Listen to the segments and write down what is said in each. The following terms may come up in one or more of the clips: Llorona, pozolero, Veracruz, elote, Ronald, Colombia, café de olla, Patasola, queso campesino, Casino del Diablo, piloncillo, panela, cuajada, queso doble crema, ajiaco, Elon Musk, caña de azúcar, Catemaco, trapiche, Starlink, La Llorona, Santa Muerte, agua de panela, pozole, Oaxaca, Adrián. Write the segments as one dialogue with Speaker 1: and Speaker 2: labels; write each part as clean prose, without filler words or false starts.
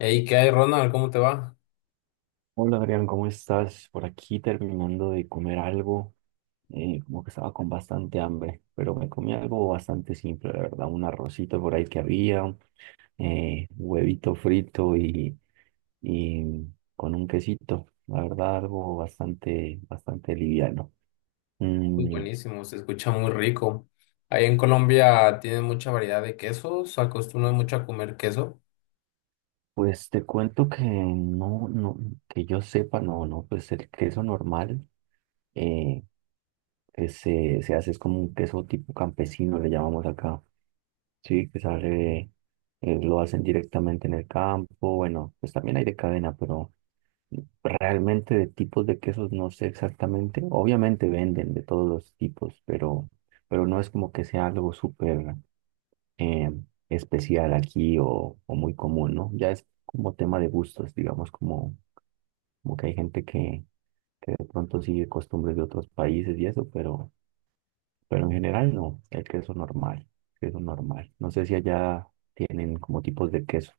Speaker 1: Hey, ¿qué hay, Ronald? ¿Cómo te va?
Speaker 2: Hola Adrián, ¿cómo estás? Por aquí terminando de comer algo, como que estaba con bastante hambre, pero me comí algo bastante simple, la verdad, un arrocito por ahí que había, huevito frito y, y con un quesito, la verdad, algo bastante, bastante liviano.
Speaker 1: Muy
Speaker 2: Mm.
Speaker 1: buenísimo, se escucha muy rico. Ahí en Colombia tienen mucha variedad de quesos, se mucho a comer queso.
Speaker 2: Pues te cuento que no, no, que yo sepa, no, no, pues el queso normal, eh, que se hace, es como un queso tipo campesino, le llamamos acá, sí, que sale, lo hacen directamente en el campo. Bueno, pues también hay de cadena, pero realmente de tipos de quesos no sé exactamente, obviamente venden de todos los tipos, pero, no es como que sea algo súper, eh, especial aquí o muy común, ¿no? Ya es como tema de gustos, digamos, como que hay gente que de pronto sigue costumbres de otros países y eso, pero, en general no, el queso normal, queso normal. No sé si allá tienen como tipos de queso.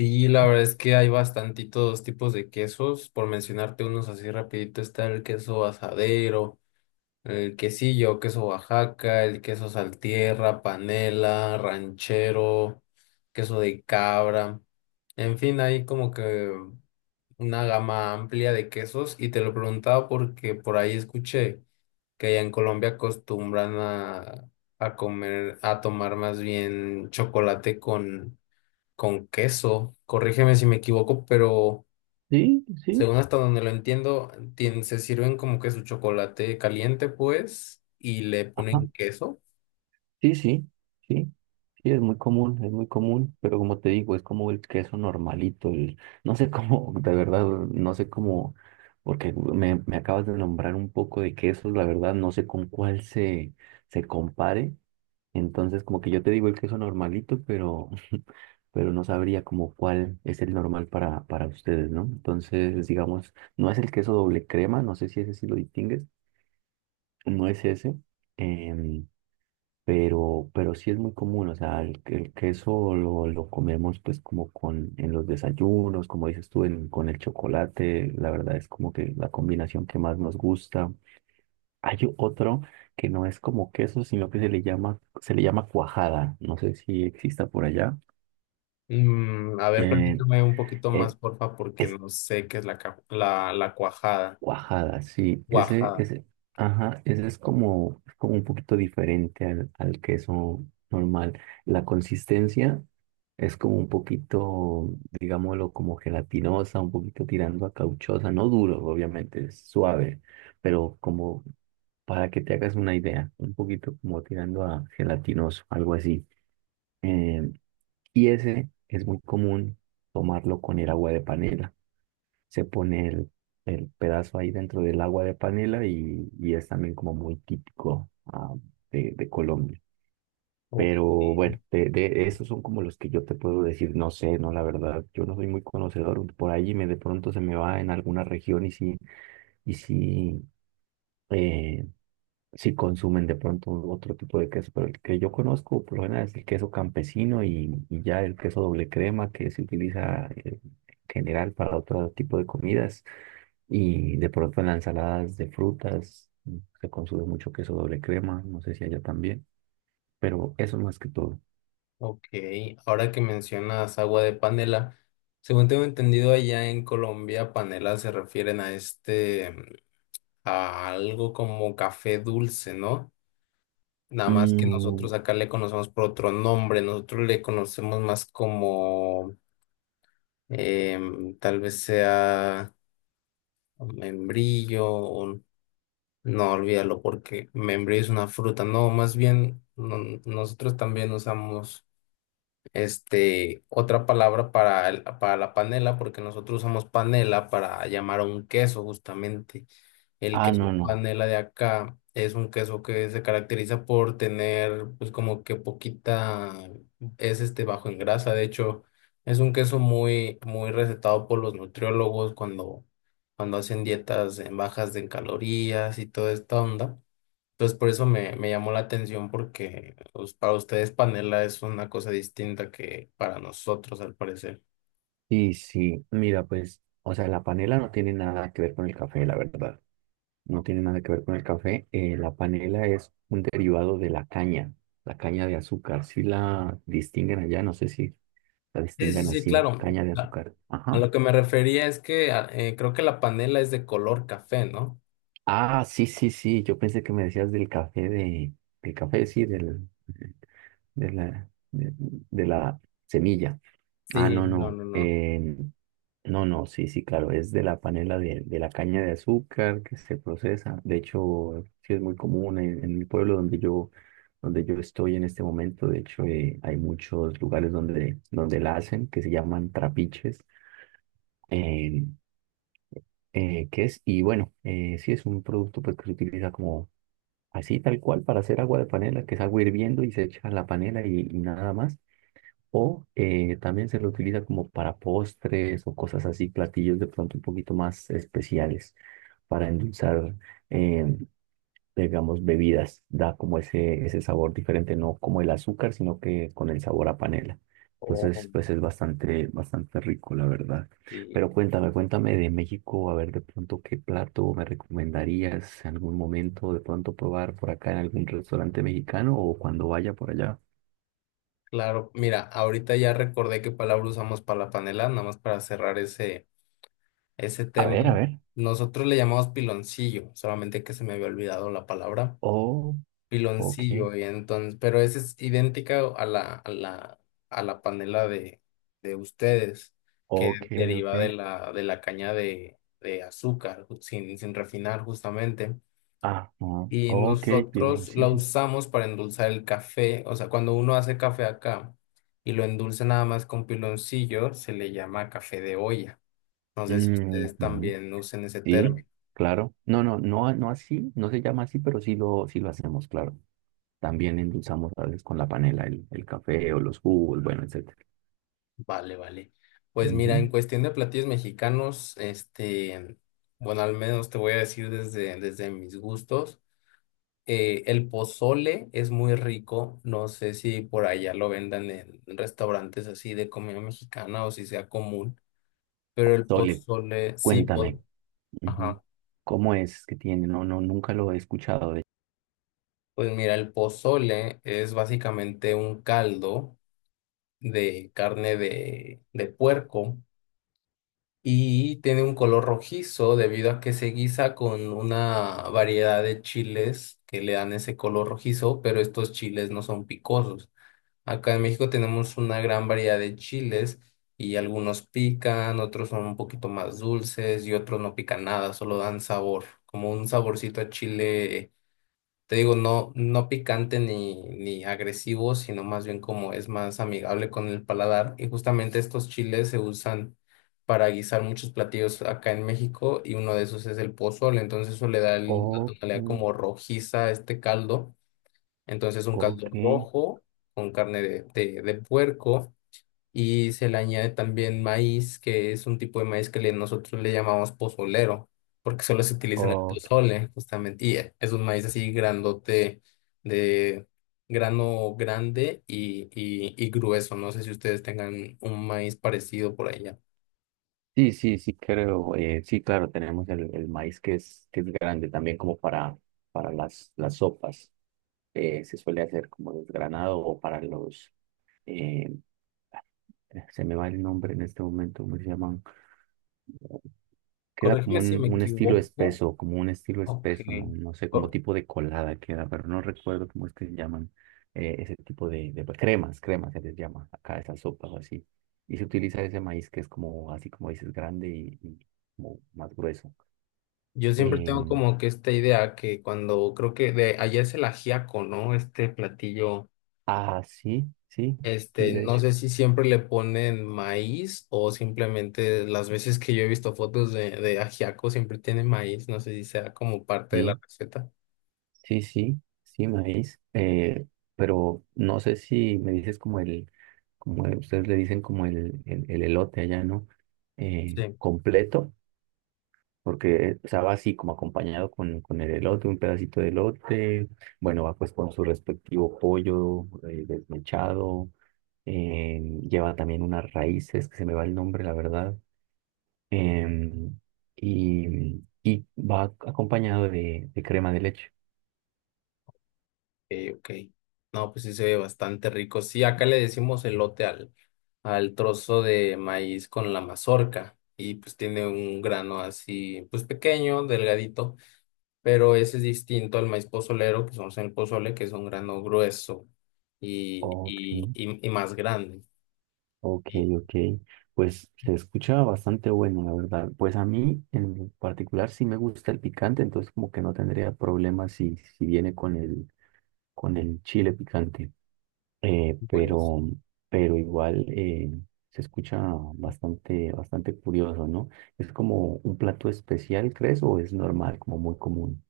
Speaker 1: Y la verdad es que hay bastantitos tipos de quesos. Por mencionarte unos así rapidito, está el queso asadero, el quesillo, queso Oaxaca, el queso saltierra, panela, ranchero, queso de cabra. En fin, hay como que una gama amplia de quesos y te lo preguntaba porque por ahí escuché que allá en Colombia acostumbran a comer, a tomar más bien chocolate con queso. Corrígeme si me equivoco, pero
Speaker 2: Sí, sí.
Speaker 1: según hasta donde lo entiendo, se sirven como que su chocolate caliente, pues, y le ponen queso.
Speaker 2: Sí, sí, sí, sí, es muy común, pero como te digo, es como el queso normalito, el, no sé cómo, de verdad, no sé cómo, porque me acabas de nombrar un poco de quesos, la verdad, no sé con cuál se compare, entonces como que yo te digo el queso normalito, pero, no sabría como cuál es el normal para, ustedes, ¿no? Entonces, digamos, no es el queso doble crema, no sé si ese sí lo distingues, no es ese, em, pero, sí es muy común. O sea, el queso lo comemos pues como con, en los desayunos, como dices tú, con el chocolate, la verdad es como que la combinación que más nos gusta. Hay otro que no es como queso, sino que se le llama, cuajada, no sé si exista por allá.
Speaker 1: Mm, a ver,
Speaker 2: Eh,
Speaker 1: platícame un poquito más,
Speaker 2: eh,
Speaker 1: porfa, porque
Speaker 2: es,
Speaker 1: no sé qué es la cuajada.
Speaker 2: Guajada, sí, ese,
Speaker 1: Cuajada.
Speaker 2: ese, ajá, ese es como un poquito diferente al queso normal. La consistencia es como un poquito, digámoslo, como gelatinosa, un poquito tirando a cauchosa, no duro, obviamente, es suave, pero como para que te hagas una idea, un poquito como tirando a gelatinoso, algo así. Eh, y ese es muy común tomarlo con el agua de panela. Se pone el pedazo ahí dentro del agua de panela, y, es también como muy típico, de, Colombia.
Speaker 1: Ok.
Speaker 2: Pero bueno, de, esos son como los que yo te puedo decir, no sé. No, la verdad, yo no soy muy conocedor, por ahí me de pronto se me va en alguna región, y sí, y sí eh, si consumen de pronto otro tipo de queso, pero el que yo conozco por lo general es el queso campesino, y, ya el queso doble crema que se utiliza, en general para otro tipo de comidas, y de pronto en las ensaladas de frutas, se consume mucho queso doble crema, no sé si allá también, pero eso más que todo.
Speaker 1: Ok, ahora que mencionas agua de panela, según tengo entendido allá en Colombia, panela se refieren a este, a algo como café dulce, ¿no? Nada más que
Speaker 2: Mm.
Speaker 1: nosotros acá le conocemos por otro nombre, nosotros le conocemos más como, tal vez sea membrillo, no, olvídalo porque membrillo es una fruta. No, más bien nosotros también usamos este, otra palabra para, para la panela, porque nosotros usamos panela para llamar a un queso justamente. El
Speaker 2: Ah, no,
Speaker 1: queso
Speaker 2: no.
Speaker 1: panela de acá es un queso que se caracteriza por tener, pues como que poquita, es este bajo en grasa. De hecho, es un queso muy, muy recetado por los nutriólogos cuando, cuando hacen dietas en bajas en calorías y toda esta onda. Entonces, por eso me, me llamó la atención, porque pues, para ustedes panela es una cosa distinta que para nosotros, al parecer.
Speaker 2: Sí, sí, mira, pues, o sea, la panela no tiene nada que ver con el café, la verdad. No tiene nada que ver con el café. La panela es un derivado de la caña de azúcar. Si la distinguen allá, no sé si la
Speaker 1: Sí, sí,
Speaker 2: distingan
Speaker 1: sí,
Speaker 2: así,
Speaker 1: claro.
Speaker 2: caña de
Speaker 1: A
Speaker 2: azúcar.
Speaker 1: a
Speaker 2: Ajá.
Speaker 1: lo que me refería es que creo que la panela es de color café, ¿no?
Speaker 2: Ah, sí, sí, sí. Yo pensé que me decías del café de, del café, sí, de la, de de la semilla. Ah,
Speaker 1: Sí,
Speaker 2: no,
Speaker 1: no,
Speaker 2: no.
Speaker 1: no, no.
Speaker 2: No, no, sí, sí, claro. Es de la panela de, la caña de azúcar que se procesa. De hecho, sí es muy común en, el pueblo donde yo, estoy en este momento. De hecho, hay muchos lugares donde, la hacen, que se llaman trapiches. Eh, ¿Qué es? Y bueno, sí es un producto, pues, que se utiliza como así, tal cual, para hacer agua de panela, que es agua hirviendo y se echa la panela, y nada más. O, también se lo utiliza como para postres o cosas así, platillos de pronto un poquito más especiales para endulzar, eh, digamos, bebidas. Da como ese, sabor diferente, no como el azúcar, sino que con el sabor a panela.
Speaker 1: Oh,
Speaker 2: Entonces, pues es bastante, bastante rico, la verdad.
Speaker 1: sí,
Speaker 2: Pero cuéntame, cuéntame de México, a ver de pronto qué plato me recomendarías en algún momento, de pronto probar por acá en algún restaurante mexicano o cuando vaya por allá.
Speaker 1: claro. Mira, ahorita ya recordé qué palabra usamos para la panela, nada más para cerrar ese
Speaker 2: A
Speaker 1: tema.
Speaker 2: ver, a ver.
Speaker 1: Nosotros le llamamos piloncillo, solamente que se me había olvidado la palabra.
Speaker 2: Oh, ok.
Speaker 1: Piloncillo y entonces, pero esa es idéntica a a la panela de ustedes, que
Speaker 2: Ok, ok.
Speaker 1: deriva de la caña de azúcar, sin, sin refinar justamente.
Speaker 2: Ajá.
Speaker 1: Y
Speaker 2: Ok,
Speaker 1: nosotros la
Speaker 2: piloncillo.
Speaker 1: usamos para endulzar el café, o sea, cuando uno hace café acá y lo endulza nada más con piloncillo, se le llama café de olla. No sé si ustedes
Speaker 2: Ujú.
Speaker 1: también usen ese
Speaker 2: Sí,
Speaker 1: término.
Speaker 2: claro. No, no, no, no así, no se llama así, pero sí lo hacemos, claro. También endulzamos a veces con la panela el café o los jugos, bueno, etcétera.
Speaker 1: Vale, vale. Pues mira, en
Speaker 2: Ujú.
Speaker 1: cuestión de platillos mexicanos, este, bueno, al menos te voy a decir desde, desde mis gustos. El pozole es muy rico. No sé si por allá lo vendan en restaurantes así de comida mexicana o si sea común, pero el
Speaker 2: Sole,
Speaker 1: pozole, sí,
Speaker 2: cuéntame, ujú.
Speaker 1: ajá.
Speaker 2: ¿Cómo es que tiene? No, no, nunca lo he escuchado de.
Speaker 1: Pues mira, el pozole es básicamente un caldo de carne de puerco y tiene un color rojizo debido a que se guisa con una variedad de chiles que le dan ese color rojizo, pero estos chiles no son picosos. Acá en México tenemos una gran variedad de chiles y algunos pican, otros son un poquito más dulces y otros no pican nada, solo dan sabor, como un saborcito a chile, te digo, no, no picante ni agresivo, sino más bien como es más amigable con el paladar. Y justamente estos chiles se usan para guisar muchos platillos acá en México y uno de esos es el pozole. Entonces eso le da la
Speaker 2: Ok,
Speaker 1: tonalidad como rojiza a este caldo. Entonces un caldo
Speaker 2: ok,
Speaker 1: rojo con carne de puerco y se le añade también maíz, que es un tipo de maíz que nosotros le llamamos pozolero, porque solo se utiliza en el
Speaker 2: ok.
Speaker 1: pozole, justamente, y es un maíz así grandote, de grano grande y grueso. No sé si ustedes tengan un maíz parecido por allá.
Speaker 2: Sí, sí, sí, creo. Sí, claro, tenemos el maíz que es, grande también como para, las, sopas. Se suele hacer como desgranado o para los. eh, Se me va el nombre en este momento, ¿cómo se llaman? Queda como
Speaker 1: Corrígeme si
Speaker 2: un,
Speaker 1: me
Speaker 2: un estilo
Speaker 1: equivoco.
Speaker 2: espeso, como un estilo
Speaker 1: Ok.
Speaker 2: espeso, no, no sé, como
Speaker 1: Co-
Speaker 2: tipo de colada queda, pero no recuerdo cómo es que se llaman, ese tipo de, cremas, cremas se les llama acá, a esas sopas o así. Y se utiliza ese maíz que es como, así como dices, grande y como más grueso.
Speaker 1: Yo siempre tengo
Speaker 2: Em,
Speaker 1: como que esta idea que cuando creo que de allá es el ajiaco, ¿no? Este platillo.
Speaker 2: ah, sí, sí, sí,
Speaker 1: Este,
Speaker 2: de
Speaker 1: no
Speaker 2: hecho.
Speaker 1: sé si siempre le ponen maíz o simplemente las veces que yo he visto fotos de ajiaco siempre tiene maíz, no sé si sea como parte de la
Speaker 2: Sí,
Speaker 1: receta.
Speaker 2: sí, sí, sí, maíz. Pero no sé si me dices como el, ustedes le dicen como el elote allá, ¿no?
Speaker 1: Sí.
Speaker 2: Completo, porque o sea, va así como acompañado con, el elote, un pedacito de elote. Bueno, va pues con su respectivo pollo, desmechado. eh, Lleva también unas raíces, que se me va el nombre, la verdad. em, y, va acompañado de, crema de leche.
Speaker 1: Ok, ok. No, pues sí se ve bastante rico. Sí, acá le decimos elote al trozo de maíz con la mazorca y pues tiene un grano así, pues pequeño, delgadito, pero ese es distinto al maíz pozolero que usamos en el pozole, que es un grano grueso
Speaker 2: Ok,
Speaker 1: y más grande.
Speaker 2: ok,
Speaker 1: Y
Speaker 2: ok. Pues se escucha bastante bueno, la verdad. Pues a mí en particular sí me gusta el picante, entonces como que no tendría problema si viene con el, chile picante. Pero,
Speaker 1: buenísimo.
Speaker 2: igual, se escucha bastante, bastante curioso, ¿no? ¿Es como un plato especial, crees, o es normal, como muy común?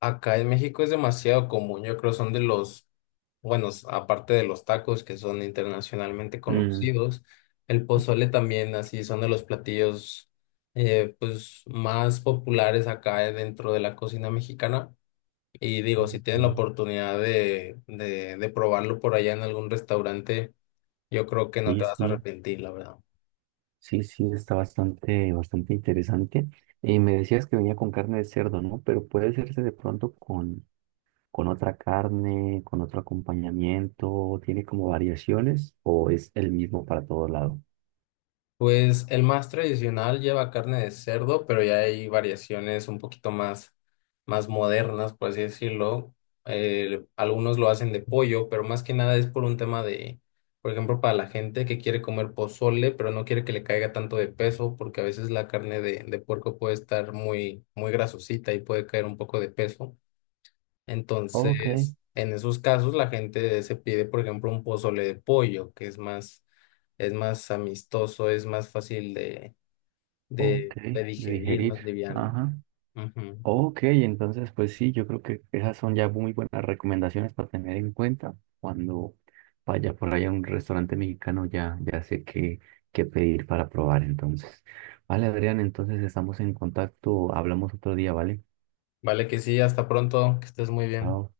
Speaker 1: Acá en México es demasiado común, yo creo son de los, bueno, aparte de los tacos que son internacionalmente
Speaker 2: Mm,
Speaker 1: conocidos, el pozole también así son de los platillos pues más populares acá dentro de la cocina mexicana. Y digo, si tienen la
Speaker 2: ok.
Speaker 1: oportunidad de probarlo por allá en algún restaurante, yo creo que no
Speaker 2: Sí,
Speaker 1: te vas a
Speaker 2: sí,
Speaker 1: arrepentir, la verdad.
Speaker 2: sí, sí, está bastante, bastante interesante. Y me decías que venía con carne de cerdo, ¿no? Pero puede hacerse de pronto con, otra carne, con otro acompañamiento, tiene como variaciones, o es el mismo para todo lado.
Speaker 1: Pues el más tradicional lleva carne de cerdo, pero ya hay variaciones un poquito más, más modernas, por así decirlo. Algunos lo hacen de pollo, pero más que nada es por un tema de, por ejemplo, para la gente que quiere comer pozole, pero no quiere que le caiga tanto de peso, porque a veces la carne de puerco puede estar muy, muy grasosita y puede caer un poco de peso.
Speaker 2: Ok,
Speaker 1: Entonces, en esos casos, la gente se pide, por ejemplo, un pozole de pollo, que es más amistoso, es más fácil
Speaker 2: ok,
Speaker 1: de
Speaker 2: de
Speaker 1: digerir,
Speaker 2: digerir.
Speaker 1: más liviano.
Speaker 2: Ajá.
Speaker 1: Ujú.
Speaker 2: Ok, entonces pues sí, yo creo que esas son ya muy buenas recomendaciones para tener en cuenta cuando vaya por ahí a un restaurante mexicano, ya, ya sé qué, qué pedir para probar entonces. Vale, Adrián, entonces estamos en contacto, hablamos otro día, ¿vale?
Speaker 1: Vale, que sí, hasta pronto, que estés muy bien.
Speaker 2: Chao.